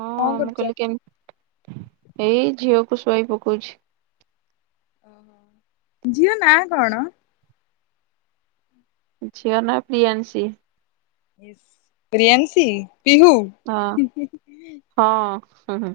ହଁ କଣ ମୁଁ କରୁଛ? କହିଲି କେମ୍ ଏଇ ଝିଅକୁ ଶୁଆଇ ପକଉଛି। ଓହୋ। ଝିଅ ନାଁ କଣ? ଝିଅ ନା ପ୍ରିୟାଂଶୀ। ପ୍ରିୟାଂଶୀ ପିହୁ। ହଁ ହଁ ହୁଁ ହୁଁ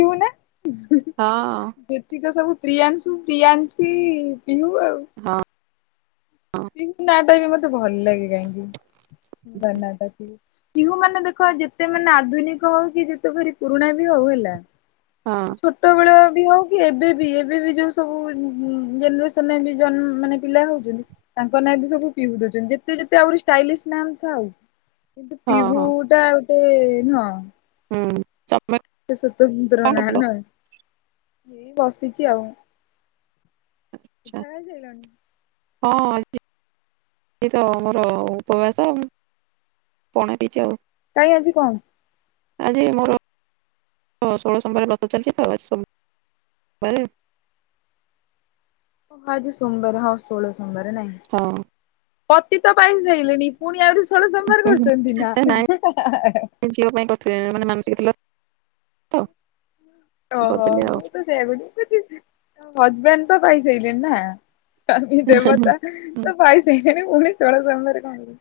[unintelligible] ହଁ ଯେତିକ ସବୁ ପ୍ରିୟାଂଶୁ ପ୍ରିୟଂଶୀ ପିହୁ ଆଉ। ହଁ। ହଁ ପିହୁ ନାଁଟା ବି ମତେ ଭଲ ଲାଗେ କାହିଁକି ସୁନ୍ଦର ନାଁଟା। ପିହୁ ମାନେ ଦେଖ ଯେତେ ମାନେ ଆଧୁନିକ ହଉ କି ଯେତେ ପୁରୁଣା ବି ହଉ ହେଲା ହଁ ଛୋଟବେଳେ ବି ହଉ କି ଏବେ ବି ଏବେ ବି ଯୋଉ ସବୁ ଜେନେରେସନରେ ବି ଜନ ମାନେ ପିଲା ହଉଛନ୍ତି ତାଙ୍କ ନାଁ ବି ସବୁ ପିହୁ ଦଉଛନ୍ତି। ଯେତେ ଯେତେ ଆହୁରି ଷ୍ଟାଇଲି ନା ଥାଉ। କିନ୍ତୁ ପିହୁ ହଁ ଟା ଗୋଟେ ନୁହଁ ହୁଁ। ତମେ ସ୍ୱତନ୍ତ୍ର କଣ କରୁଥିଲ? [unintelligible] ଏ ବସିଛି ଆଉ। ଆଛା ପିଠା ହେଇଶାଇଲାଣି? ହଁ। ଏଇତ ଆମର ଉପବାସ ଆଉ। ପଣା ପିଇଚି ଆଉ। କାଇଁ ଆଜି କଣ କି? ଆଜି ମୋର ଷୋଳ ସୋମବାର ବ୍ରତ ଚାଲିଛି ତ। [unintelligible] ଓ ଆଜି ସୋମବାର ହଁ ଷୋଳ ସୋମବାର ନାଇଁ। ହଁ ପତି ତ ପାଇଁ ସାଇଲେଣି ପୁଣି ଆହୁରି ଷୋଳ ସୋମବାର ହୁଁ ହୁଁ। କରୁଛନ୍ତି ଏ ନାଇଁ ନା। ଝିଅ ପାଇଁ କରିଥିଲି ମାନେ [inaudible] ଓହୋ କରିଦେଲି ଆଉ ମୁଁ ହୁଁ ତ ସେଇଆ କହୁଚି। ହଜବେଣ୍ଡ ତ ପାଇସାଇଲେଣି ନା। ଆ ଦେବତା ହୁଁ ହୁଁ। ତ ପାଇ ସାଇଲେଣି ପୁଣି ଷୋଳ ସୋମବାର କଣ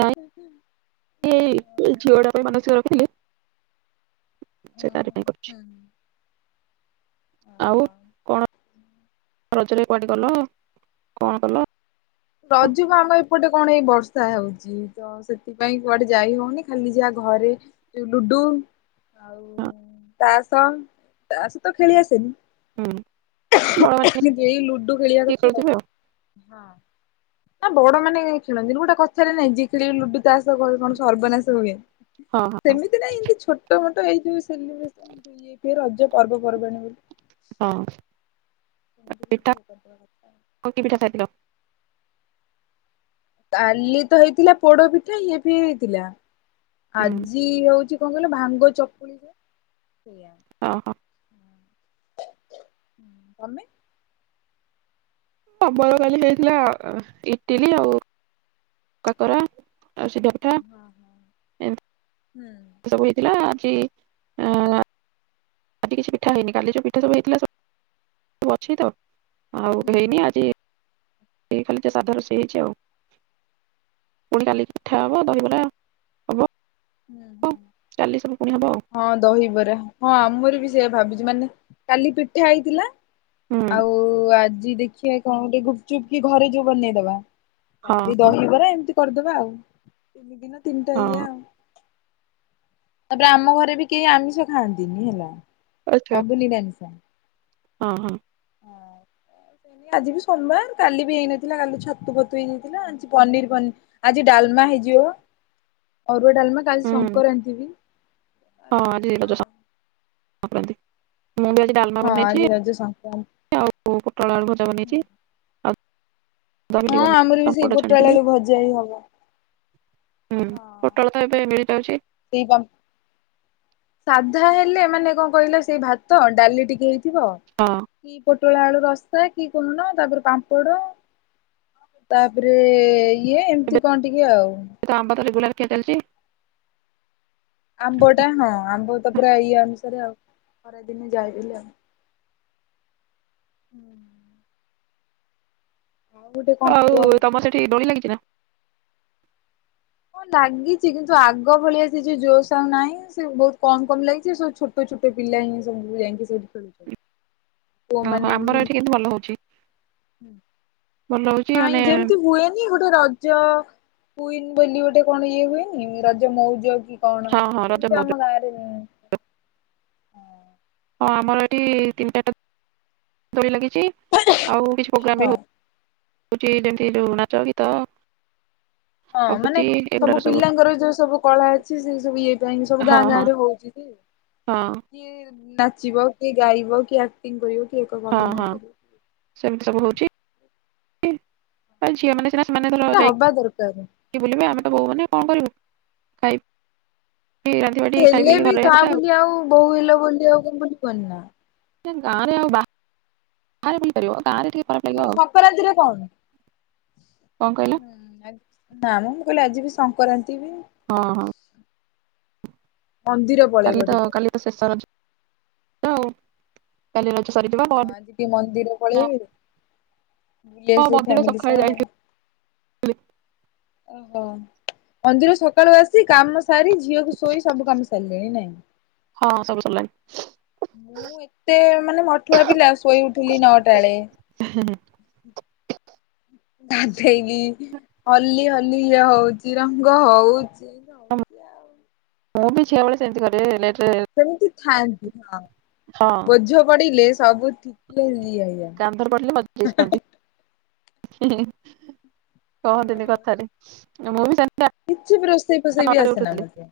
ନାଇଁ ଏଇ ଝିଅଟା ପାଇଁ ମାନସିକ ରଖିଥିଲି। ଉଁ ସେ ତାରି ହୁଁ ପାଇଁ କରୁଛି ହୁଁ ହୁଁ। ଅ ହ। ଆଉ କଣ ରଜରେ କୁଆଡେ ଗଲ? କଣ କଲ? ରଜକୁ ଆମ ଏପଟେ କଣ ଏଇ ବର୍ଷା ହଉଚି, ତ ସେଥିପାଇଁ କୁଆଡେ ଯାଇ ହଉନି ଖାଲି ଜା ଘରେ ଯୋଉ ଲୁଡୁ ଆଉ ହଁ ତାସ ତାସ ତ ଖେଳି ଆସେନି। ହୁଁ ବଡ ମାନେ ଏଇ ଲୁଡୁ ଖେଳିବା କିଏ କଥା ଆଉ, ଖେଳୁଥିବେ ହଁ। ନାଁ, ବଡମାନେ ଖେଳନ୍ତିନି, ଗୋଟେ କଥାରେ ନାଇଁ ଯିଏ ଖେଳିବ ଲୁଡୁ ତା ସହ କଣ କଣ ସର୍ବନାଶ ହୁଏ। ଆଉ ହଁ ସେମିତି ନାଇଁ ଇଁତି ଛୋଟ ମୋ ତ ଏଇ ଯୋଉ ସେଲିବ୍ରେସନ୍ ହୁଏ, ରଜ ପର୍ବପର୍ବାଣୀ ବୋଲି। ହଁ। ଏମିତି ଖାଲି ଏଇଟା ଇଏ କରିଦବା କଥା ଆଉ। [inaudible] କାଲି ତ ହେଇଥିଲା, ପୋଡପିଠା ଇଏ ଫିଏ ହେଇଥିଲା। ହୁଁ ଆଜି ହଉଛି କଣ କହିଲ? ଭାଙ୍ଗ ଚକୁଳି ହୁଏ। ଅ ହ। ହୁଁ, ତମେ [inaudible] କାଲି ହେଇଥିଲା। ଇଟିଲି ଆଉ କାକରା। ଆଉ ସିଧା ହଁ ପିଠା। ହଁ। ଏମ୍ ହୁଁ ଏ ସବୁ ହେଇଥିଲା, ଆଜି ଆଁ ଆଜି କିଛି ପିଠା ହେଇନି, କାଲି ଯୋଉ ପିଠା ସବୁ ହେଇଥିଲା ସବୁ, ସବୁ ଅଛି ତ! ଆଉ ହୁଁ ହେଇନି। ହୁଁ। ଆଜି ଖାଲି ସାଧା ରୋଷେଇ ହେଇଛି ଆଉ ପୁଣି କାଲିକି ପିଠା ହବ, ଓହୋ। ଦହିବରା ହବ। ହୁଁ ହୁଁ, କାଲି ସବୁ ପୁଣି ହବ ଆଉ ହଁ ଦହିବରା, ହଁ ଆମର ବି ବି ସେୟା ଭାବିଛି! ମାନେ କାଲି ପିଠା ହେଇଥିଲା, ହୁଁ ଆଉ ଆଜ୍ ଜି ଦେଖିବା କଣ ଗୋଟେ ଗୁପ୍ ଚୁପ୍ କି ଘରେ ଯୋଉ ବନେଇଦବା। ହଁ କାଲି ଦହିବରା ଏମତି କରିଦବା ଆଉ ତିନି ଦିନ ତିନିଟା ହଁ ଇଏ ଆଉ। ତାପରେ, ଆମ ଘରେ ବି କେହି ଆମିଷ ଖାଆନ୍ତିନି ହେଲା। ଆଚ୍ଛା ସବୁ ନିିରାମିଷ। ହଁ, ହଁ। ହଁ। ଆଜି ବି ସୋମବାର, କାଲି ବି ହେଇନଥିଲା। କାଲି ଛତୁ ଫତୁ ହେଇଯାଇଥିଲା, ଆଜି ପନିରି ଫନି, ଆଜି ଡାଲ ମା ହେଇଯିବ। ଅରୁଆ, ଡାଲମା କାଲି ହୁଁ ସଂକରାନ୍ତି ବି। ହଁ, ଆଜି ରଜସଂ ସଂକ୍ରାନ୍ତି। ମୁଁ ବି ଆଜି ହଁ, ଆଜି ରଜ ସଂକ୍ରାନ୍ତି। ବୋଉ ପୋଟଳଆଳୁ ଭଜା ବନେଇଛି। ଆଉ ଦହିଣ୍ଡି ହଁ, ବନେଇ ଆମର ବି ସେଇ ପାମ୍ପଡ଼ ଛାଣିଥିଲି ପୋଟଳଆଳୁ ଭଜା ହି ହବ। ହୁଁ ହଁ, ପୋଟଳ ତ ଏବେ ମିଳିଯାଉଛି ସେଇ ପାମ୍ପ ସାଧା ହେଲେ ମାନେ କଣ କହିଲ, ସେଇ ଭାତ, ଡାଲିଟିକେ ହେଇଥିବ ହଁ କି ଗୋ ପୋଟଳଆଳୁରସା କି କଣ? ତାପରେ ପାମ୍ପଡ଼। ତାପରେ ଇଏ ଏବେ ଏମିତି କଣ ଟିକେ ଆଉ। ତ ଆମ୍ବତ ରେଗୁଲାର ଖିଆ ଚାଲିଛି। ଆମ୍ବ ଟା ହଁ ଆମ୍ବ ତ ପୁରା ଇଏ ଅନୁସାରେ ଆଉ ଖରାଦିନେ ଯାଇିଲି ଆଉ। ହୁଁ, କଣ ଆଉ କୁହ? ତମ ସେଠି ଦୋଳି ଲାଗିଛି ନା। ହଁ ଲାଗିଚି। କିନ୍ତୁ ଆଗ ଭଳିଆ ସେ ଯଉ ଜୋସ୍ ଆଉ ନାହିଁ, ସେ ବହୁତ କମ୍ କମ୍ ଲାଗିଛି। ସବୁ ଛୋଟ ଛୋଟ ଛୋଟ ପିଲାହେଇଂ [unintelligible] ଯାଇଁକି ସେଇଠି ଖେୁଳୁଛ। ପୁଅ ଓହୋ ମାନେ ବି ଆମର ଏଠି କିନ୍ତୁ ଭଲ ହଉଛି ସେମତି ଭଲ ହଉଛି ନାଇଁ ମାନେ ଯେମିତି ହୁଏନି ଗୋଟେ ରଜ କୁଇନ ବୋଲି ଗୋଟେ କଣ ଇଏ ହୁଏନି। ରଜ ମଉଜ କି କଣ? ହଁ ହଁ ରଜ ସେମିତି ମଉଜ ଆମ ଗାଁରେ ନାହିଁ। ହଁ। ହଁ, ଆମର ଏଇଠି ତିନି ଚାରଟା ଦୋଳି ଲାଗିଛି। ଆଉ କିଛି ପ୍ରୋଗ୍ରାାମ ହଁ ବି ହଉ [inaudible] ନାଚଗୀତ। ହଁ, ମାନେ ସବୁ ପିଲାଙ୍କର ଯୋଉ ସବୁ କଳା ଅଛି, ସେ ସବୁ ଇଏ ପାଇଁ ସବୁ ହଁ ଗାଁ ଗାଁ ହଁ ରେ ହଉଛି। ହଁ କିଏ ନାଚିବ, କିଏ ଗାଇବ, କିଏ ଆକ୍ଟିଂ କରିବ, କିଏ ଏକକ ହଁ ଅଭିନୟ ହଁ କରିବ। ସେମିତି ସବୁ ହଉଛି। ଝିଅ ମାନେ ସିନା ସେମାନେ ଧର ସେଟା ହବା ଦରକାର। ଯାଇକି ବୁଲିବେ। ଆମେ ତ ବୋହୁ ମାନେ କଣ କରିବୁ? ଖାଇବ୍ ହେଲେ ବି ତା ବୋଲି ଆଉ ବୋଉ ହେଲ ବୋଲି, ଆଉ କଣ ବୁଲିବନି ନା? ଗାଁରେ ଆଉ ବା ବାହାରେ ମିପାରିବ ତୋର ସକ୍ରାନ୍ତିରେ କଣ? କଣ କହିଲ ନା ମ ମୁଁ କହିଲି ଆଜି ବି ସଂକ୍ରରାନ୍ତି ବି ହଁ ହଁ ମନ୍ଦିର କାଲି ପଳେଇବ ତ ଟିକେ। କାଲି ତ ଶେଷର ତ ଆଉ କାଲି ରଚ ସରିଯିବ ହଁ ଆଜି ଟିକେ ମନ୍ଦିର ପହରଦିନ ପଳେଇବି ବୁଲି ହଁ ଆସିବି ମନ୍ଦିର ଫ୍ୟାମିଲି ସହ ସଖାଲେ ଯାଇ ଥିଲି ଓହୋ ମନ୍ଦିର ସକାଳୁ ଆସି କାମ ସାରି ଝିଅ କୁ ସୋଇ ସବୁ କାମ ସାଲିନି ନାହିଁ ହଁ ସବୁ ସରିଲାଣି ମୁଁ ଏତେ ମାନେ ମଠୁଆ ପିଲା ଶୋଇ ଉଠିଲି ନଅଟା ଳେ ଗାଧେଇକି ହଲି ହଲି ଇଏ ହଉଛି ରଙ୍ଗ ହଉଛି ସେଇ ହଁ, ହଉଛି ଆଉ ମୁଁ ବିି ଝିଅବେଳେ ସେମିନ୍ତି କରିବି ଲେଟ୍ ରେ ସେମିତି ଥାଆନ୍ତି ହଁ ହଁ ବୋଝ ପଡିଲେ ସବୁ [unintelligible] କାନ୍ଧରେ ପଡ଼ିଲେ ମ ଦେଇସିନ୍ତି ହିଁ ହିଁ କହନ୍ତିିନି କଥାରେ ମୁଁ ବି ଜ କିଛି ପ୍ର ରୋଷେଇ ପସେଇ ବି ଆସେ ନା ମତେ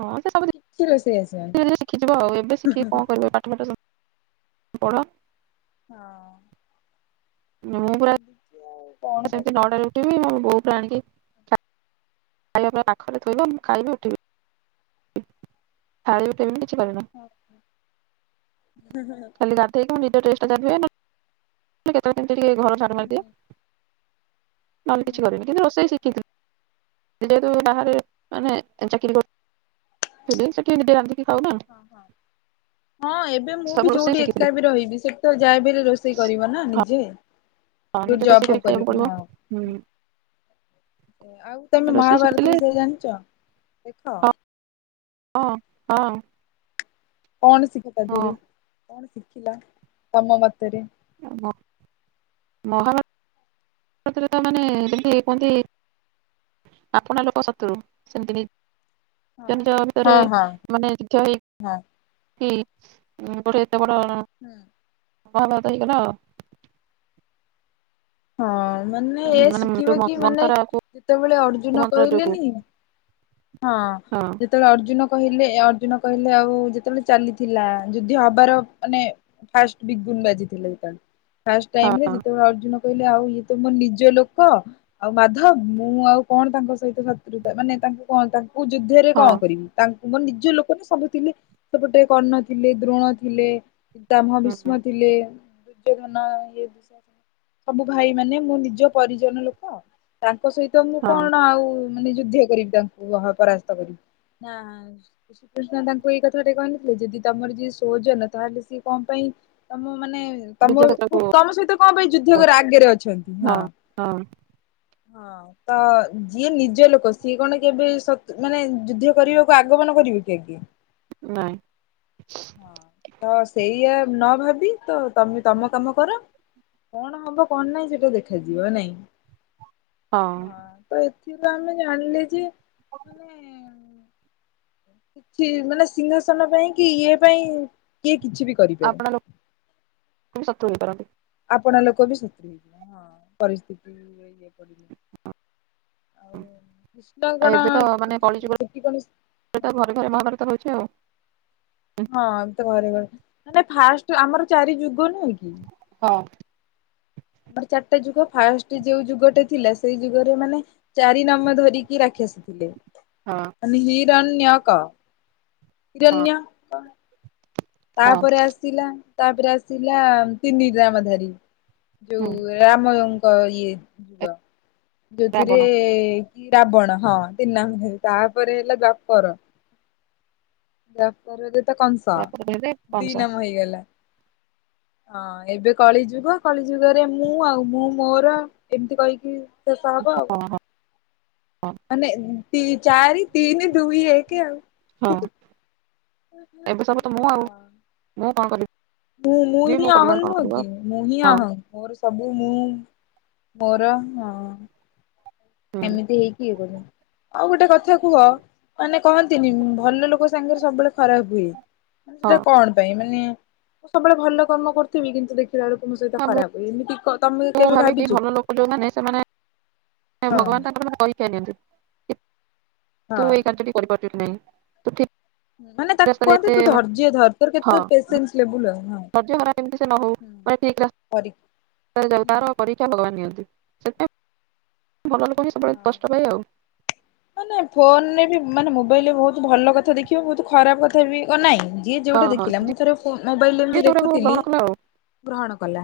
ହଁ କିଛି ରୋଷେଇ ଆସେନି ସେ ଶିଖିଯିବ ଆଉ ଏବେ ଶିଖିକି କଣ କରିବ ପାଠଠ ପଡ ହଁ ମୁଁ ପୁରା ଚାଲିଛି ଆଉ କଣ ସେମିତି କରିବି ନଅଟାରେ ଉଠିବି ମୁଁ ବୋଉ ପା ଆଣିକି ଖାଇବା ପାଇଁ ପାଖରେ ଥୋଇବ ମୁଁ ଖାଇବି ଉଠିବି ଥାଳି ବି ଉଠବିନେ ଆଚ୍ଛା ଖାଲି ଗାଧଇକି ମୁଁ ନିଜେ ଡ୍ରେସ ଟା ଯା ଧୁଏ ନ ହେଲେ କେତେବେଳେକେମିତି ଟିକେ ଘର ଝାଡୁ ହୁଁ ମାରିଦିଏ ନହେଲେ ହୁଁ କିଛି କରିବିନି କିନ୍ତୁ ରୋଷେଇ ଶିଖିଥିଲି ଯେହେତୁ ବାହାରେ ମାନେ ଚାକିର କର ସିଦିନେ ସେଠି ଆଇ ନି ରାନ୍ଧିକି ଖାଉ ନା ଏ ମୁଁ ବି ସବୁ ରୋଷେଇ ଯୋଉଠି ଶିଖିଥିଲି। ଏକା ବି ରହିବି ସେଠ ତ ଯାଏବ ରୋଷେଇ କରିବ ନା ନିଜେ ହଁ ଯୋଉଠି ନିଜେ ତ ଜବ୍ ସେ ଫବ୍ କରି କରିବ ଖାଇକୁ ପଡିବ ହଁ। ହୁଁ ଆଉ ତମେ ରୋଷେଇ ମହାଭାରତ ଶିଖିଥିଲେ ବିଷୟରେ ଜାଣିଛ ଦେଖ ହ ହଁ କଣ ଶିଖ ତା ହଁ ଦେରୁ କଣ ଶିଖିଲା ତମ ମତରେ ମ ମହଲ ମାନେ ଯେମତି କୁହନ୍ତି ଆପଣ ଲୋକ ଶତ୍ରୁ ସେମତି ହଁ ଭିତରେ ହଁ ମାନେ ଜ ହଁ। ହ ବଟେ ଏତେ ବଡ ହଁ ହ ବା ତଇକ ହଁ ମାନେ ଏ ଯୋଉ ଶିଖିବ କି ମାନେ ମନ୍ଥରା କୁ ଯେତେବେଳେ ଅର୍ଜୁନ ମନ୍ତ୍ର ଯୋଗୁ କହିଲେନି ହଁ ଯେତେବେଳେ ଅର୍ଜୁନ କହିଲେ ଅର୍ଜୁନ କହିଲେ ଆଉ ଯେତେବେଳେ ଚାଲିଥିଲା ଯୁଦ୍ଧ ହବାର ମାନେ ଫୁ ବା ହଁ। ଯେତ ଅଜୁନ କହିଲେ ଆଉ ଇଏ ତ ମୋ ନିଜ ଲୋକ ଆଉ ମାଧବ ମୁଁ ଆଉ କଣ ତାଙ୍କ ସହିତ ଶତ୍ରୁତା ମାନେ ତାଙ୍କୁ କଣ ତାଙ୍କୁ ଯୁଦ୍ଧରେ ହଁ କଣ କରିବି ତା ମୋର ନିଜ ଲୋକ ନା ସବୁ ଥିଲେ ସେପଟେ କର୍ଣ୍ଣ ଥିଲେ ଦ୍ରୋଣ ଥିଲେ ଶାମ ହୁଁ ଭୀଷ୍ମ ଥିଲେ ଦୁର୍ଯ୍ୟୋଧନ ଦ ସବୁ ଭାଇ ମାନେ ମୁଁ ନିଜ ପରିଜନ ଲୋକ ତାଙ୍କ ସହିତ ମୁଁ ହଁ କଣ ଆଉ ମାନେ ଯୁଦ୍ଧ କରିବି ତାଙ୍କୁ ପରାସ୍ତ କରିବି ନା ଶ୍ରୀକୃଷ୍ଣ ତାଙ୍କୁ ଏଇ କଥା ଟେ କହିନଥିଲେ ଯଦି ତମର ଯିଏ ସୌଜନ ତାହେଲେ ସିଏ କଣ ପାଇଁ ତମ ମାନେ ତମ ବିଜୟ ତାକୁ ତମ ସହିତ କଣ ପାଇଁ ଯୁଦ୍ଧକର ଆଗରେ ଅଛନ୍ତି, ହଁ। ହଁ ତ ଯିଏ ନିଜ ଲୋକ ସିଏ କଣ କେବେ ମାନେ ଯୁଦ୍ଧ କରିବାକୁ ଆଗମନ କରିବି [unintelligible] ନାଆଁ ତ ସେଇଆ ନ ଭାବି ତ ତମେ ତମ କାମ କର। କଣ ହବ କଣ ନାହିଁ ସେଟା ଦେଖାଯିବ ନାଇଁ ହଁ ତ। ଏଠ ତ ଆମେ ଜାଣିଲେ ଯେ ମାନେ କିଛି ମାନେ ସିଂହାସନ ପାଇଁ କି ଇଏ ପାଇଁ କି କିଛି ବି କରିପାରେ ତମର ଆପଣ ଲୋକ ବି ଶତ ହେଇଯିବ ହଁ ପରିସ୍ଥିତି ଇ ଆଉ କୃଷ୍ଣ କଣ [unintelligible] ପ୍ରତାପ ଘରେ ଘରେ ମହାଭାରତ ହୋଇଚି ଆଉ। ହୁଁ, ହଁ ତ ଘରେ ଘରେ ମ ଫାଷ୍ଟ ଆମର ଚାରି ଯୁଗ ନୁହେଁ କି? ହଁ ଆମର ଚାରିଟା ଯୁଗ ଫାଷ୍ଟ ଯୋଉ ଯୁଗଟେ ଥିଲା ସେଇ ଯୁଗରେ ମାନେ ଚାରି ନମ୍ବର ଧରିକି ରାଖି ହଁ [unintelligible] ହିରନ୍ୟକ ହଁ ହିରନ୍ୟ କଣ ହଁ ତାପରେ ଆସିଲା ତାପରେ ଆସିଲା ତିନି ରାମ [unintelligible] ଧାରୀ ହୁଁ ଯୋଉ ରା ଇଏ ଯୁଗ [unintelligible] ଯୋଉଥିରେ ରାବଣ ରାବଣ ହଁ [unintelligible] ତାପରେ ହେଲା ଦ୍ଵାପର। ଦ୍ଵାପର ରେ କଂସ ତାପରେ ହେଲେ ଦି କଂସ ନାମ ହେଇଗଲା। ହଁ ଏବେ କଳିଯୁଗ କଳିଯୁଗରେ ମୁଁ ଆଉ ମୁଁ ମୋର ଏମିତି କହିକି ଶେଷ ହେବ ଆଉ ହଁ ହଁ ହଁ ମାନେ ଦି ଚାରି ତିନି ଦୁଇ ଏକ ଆଉ। ହଁ। ଏବେ ସବୁ ତ ମୁଁ ଆଉ ହଁ। ମୁଁ କଣ କରିବି ମୁଁ ମୁଁ ହିଁ ମୋ ପରିବାର ହମ୍ କଣ ନୁ କରିବ କି ମୁଁ ହିିଁ ହଁ ହମ୍ ମୋର ସବୁ। ମୁଁ ମୁଁ ମୋର ହଁ। ହୁଁ ଏମିତି ହେଇକି ବୋଲି ଆଉ ଗୋଟେ କଥା କୁହ ମାନେ କହନ୍ତିନି ଭଲ ଲୋକ ସାଙ୍ଗରେ ସବୁବେଳେ ଖରାପ ହୁଏ। ହଁ ସେଟା କଣ ପାଇଁ ମାନେ ମୁଁ ସବୁବେଳେ ଭଲ କର୍ମ କରିୁଥିବି କିନ୍ତୁ ଦେଖ [unintelligible] ମୋ ସହିତ ଖରାପ୍ ହୁଏ କି କ ତମେ ମୁ କେବେ ଭାବିଛ [unintelligible] ଭଲ ଲୋକ ଯୋଉମାନେ ସେମାନେ ହଁ ଭଗବାନ ତାଙ୍କର ମାନେ ପରୀକ୍ଷା ନିଅନ୍ତି। ତୁ ହଁ ଏଇ କାର୍ଯ୍ୟଟି କରିପାରୁଚୁ ନାଁ ନାଇଁ ତୁ ଠିକ ମାନେ ତାକୁ ରାସ୍ତାରେ କୁହନ୍ତି ଏତେ ତୁ ଧଯ୍ୟ ଧ ତର ହଁ କେତେ ପେସେନ୍ସ ଲେବୁଲ ହଁ। ଧୈର୍ଯ୍ୟ ହରା କେମିତି ସେ ନ ହଉ କରିକି [unintelligible] ତାର ପରୀକ୍ଷା ଭଗବାନ ନିଅନ୍ତ। ଭଲ ଲୋକ ସବୁବେଳେ କଷ୍ଟ ପାଏ ଆଉ। ମାନେ ଫୋନରେ ମାନେ ମୋବାଇଲରେ ବୋହୁତ ଭଲ କଥା ଦେଖିବ ବୋହୁତ ଖରାପ କଥା ବି ନାହିଁ। ଯିଏ ଯୋଉଟା ହଁ ହଁ ଦେଖିଲା ମୁଁ ଥର ମୋବାଇଲରେ ଯିଏ ଏମିତି ଯୋଉଟାକୁ ଦେଖୁଥିଲି ଗ୍ରହଣ କଲା ଆଉ। ଗ୍ରହଣ କଲା।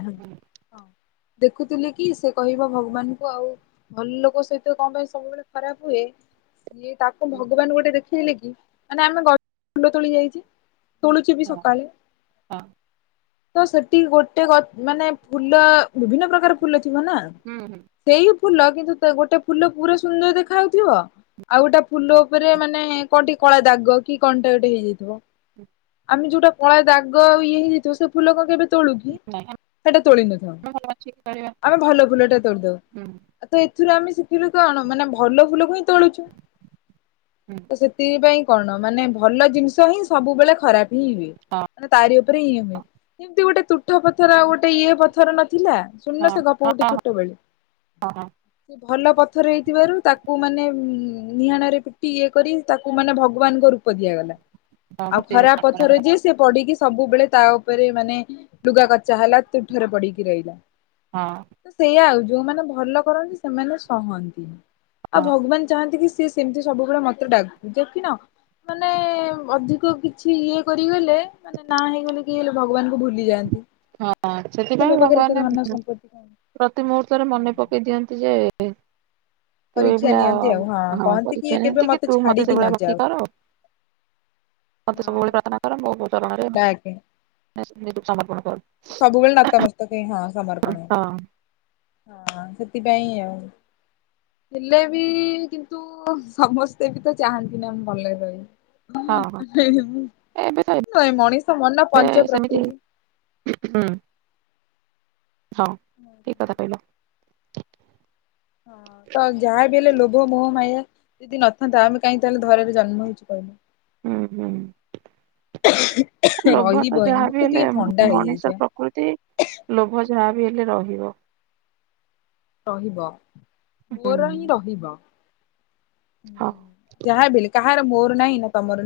ଦେଖୁଥିଲି କି ସେ କହିବ ଭଗବାନଙ୍କୁ ଆଉ ଭଲ ଲୋକ ସହି କଣ ପାଇଁ ସବୁବେଳେ ଖରାପ ହୁଏ ସିଏ ତାକୁ ଭଗବାନ ହଁ ଗୋଟେ ଦେଖ ହେଲେ କି ମାନେ ଆମେ ଗଛ ଫୁଲ ତୋଳି ଯାଇଚେ। ତୋଳୁଚି ବିି ସକାଳେ ହଁ ତ ସେଠି ଗୋଟେ ମାନେ ଫୁଲ ବିଭିନ୍ନ ପ୍ରକାର ଫୁଲ ଥିବ ନା। ହୁଁ ସେଇ ଫୁଲ କିନ୍ତୁ ଗୋଟେ ଫୁଲ ପୁରା ସୁନ୍ଦର ଦେଖାାଯାଉଥିବ ଆଉ ଗୋଟେ ଫୁଲ ଉପରେ ମାନେ କଣଟେ କଳା ଦାଗ କି କଣଟେ ଗୋଟେ ହେଇଯାଇଥିବ। ହୁଁ ଆମେ ଯୋଉଟା କଳ ଦାଗ ଇଏ ହେଇଯାଇଥିବ ସେ ଫୁଲ [unintelligible] କେବେ ତୋଳୁ କି? ନାଇଁ ସେଟା ତୋଳିି ନଥାଉ। ଆମେ ଭଲ ବାଛିକି କରିବା ଆମେ ଭଲ ଫୁଲୋଟା ତୋଳି ଦୋଉ। ହୁଁ ସେଥିଲୁ ଆମେ ଶିଖିଲୁ କଣ ମାନେ ଭଲ ଫୁଲକୁ ହିଁ ତୋଳୁଛୁ ହୁଁ ତ ସେଥିପାଇଁ। କଣ ମାନେ ଭଲ ଜିନିଷ ହିଁ ସବୁବେଳେ ଖରାପ ହିଁ ହୁଏ। ହଁ ମାନେ ତାରି ଉପରେ ଇଏ ହୁଏ ଏମିତି ଗୋଟେ ତୁଠ ପଥର ଗୋଟେ ଇଏ ପଥର ଥିଲା ଶୂନ ହଁ ସେ ଗପ ହଁ ଗୋଟେ ହଁ ଛୋଟବେଳେ। ହଁ ହଁ ଭଲ ପଥର ହେଇଥିବାରୁ ତାକୁ ମାନେ ନିହାଣରେ ପିଟି ଇଏ କରି ତାକୁ ମାନେ ଭଗବାନଙ୍କ ରୂପ ଦିଆଗଲା ଆଉ ମୂର୍ତ୍ତି ଖରା ନିର୍ମାଣ ପଥରେ କରାଗଲା। ଯେ ସେ ସବୁବେଳେ ତା ଉପରେ ମାନେ ଲୁଗା କଚା ହେଲା ତୁ ଠରେ ପଡିକି ରହିଲା। ହଁ ତ ସେଇଆା ଆଉ ଯୋଉମାନେ ଭଲ କରନ୍ତି ସେମାନେ ସହନ୍ତି। ଆଉ ହଁ ଭଗବାନ ଚାହାନ୍ତି କି ସିଏ ସେମିତି ସବୁବେଳେ ମତେ ଡାକୁ ଦେଖିନ। ମାନେ ଅଧିକ କିଛି ଇଏ କରିଗଲେ ମାନେ ନା ହେଇଗଲେ କି ହେଲେ ଭଗବାନ କ ଭୁଲି ଯାଆନ୍ତି। ହଁ ତ ସେଥିପାଇଁ ମୋ ପାଖରେ ଏତେ ଭଗବାନ ଧନ ସମ୍ପତ୍ତି କଣ? ପ୍ରତି ମୁହୂର୍ତ୍ତରେ ମନେ ପକେଇ ଦିଅନ୍ତି ଯେ [inaudible] ତୁ ପରୀକ୍ଷା ଏଇଭଳିଆ ନିଅନ୍ତି ଆଉ ହଁ କହନ୍ତି ପରୀକ୍ଷା ନିଅ କେବେ ନ୍ତି କି ତୁ ମତେ ଛାଡିକି ସେଭଳିଆ ଭକିର୍ତ୍ତି ନଯାଉ। କର। ମତେ ସବୁବେଳେ ପ୍ରାର୍ଥନା କର ମୋ ଡାକେ [unintelligible] ସମର୍ପଣ କର ସବୁବେଳେ ନତମସ୍ତକ ହଁ ସମର୍ପଣ। ହଁ ହଁ ସେଥିପାଇଁ ହଁ ଆଉ। ହେଲେ ବି କିନ୍ତୁ ସମସ୍ତେ ବି ତ ଚାହାନ୍ତି ନା ମୁ ଭଲରେ ରହି ହଁ ହଁ ନ ଏବେ ତ ମଣିଷ ମନ ନା ଏବେ ପଞ୍ଚ ସେମିତି ପ୍ରକୃତି। ହୁଁ ହଁ ଠିକ କଥା କହିଲ। ହଁ ତ ଯାହାବିହେଲେ ଲୋଭମୋହ ମାୟା। ଯଦି ନଥାନ୍ତା ଆମେ କାହିଁକ ତାହେଲେ ଧାରାରେ ଜନ୍ମ ହେଇଛି କହିବୁ? ହୁଁ ହୁଁ। ଲୋଭ ରହିବ ତ ହିଁ ଯାହାବି ମତେ ହେଲେ ଟିକେ ଥଣ୍ଡା ହେଇଯାଇଛି ମଣିଷ ପ୍ରକୃତି ଲୋଭ ଯାହା ବି ହେଲେ ରହିବ। ରହିବ ହୁଁ ମୋର ହିଁ ରହିବ। ହଁ। ଯାହା କାହାର ମୋର ନାହିଁ ନା ତମର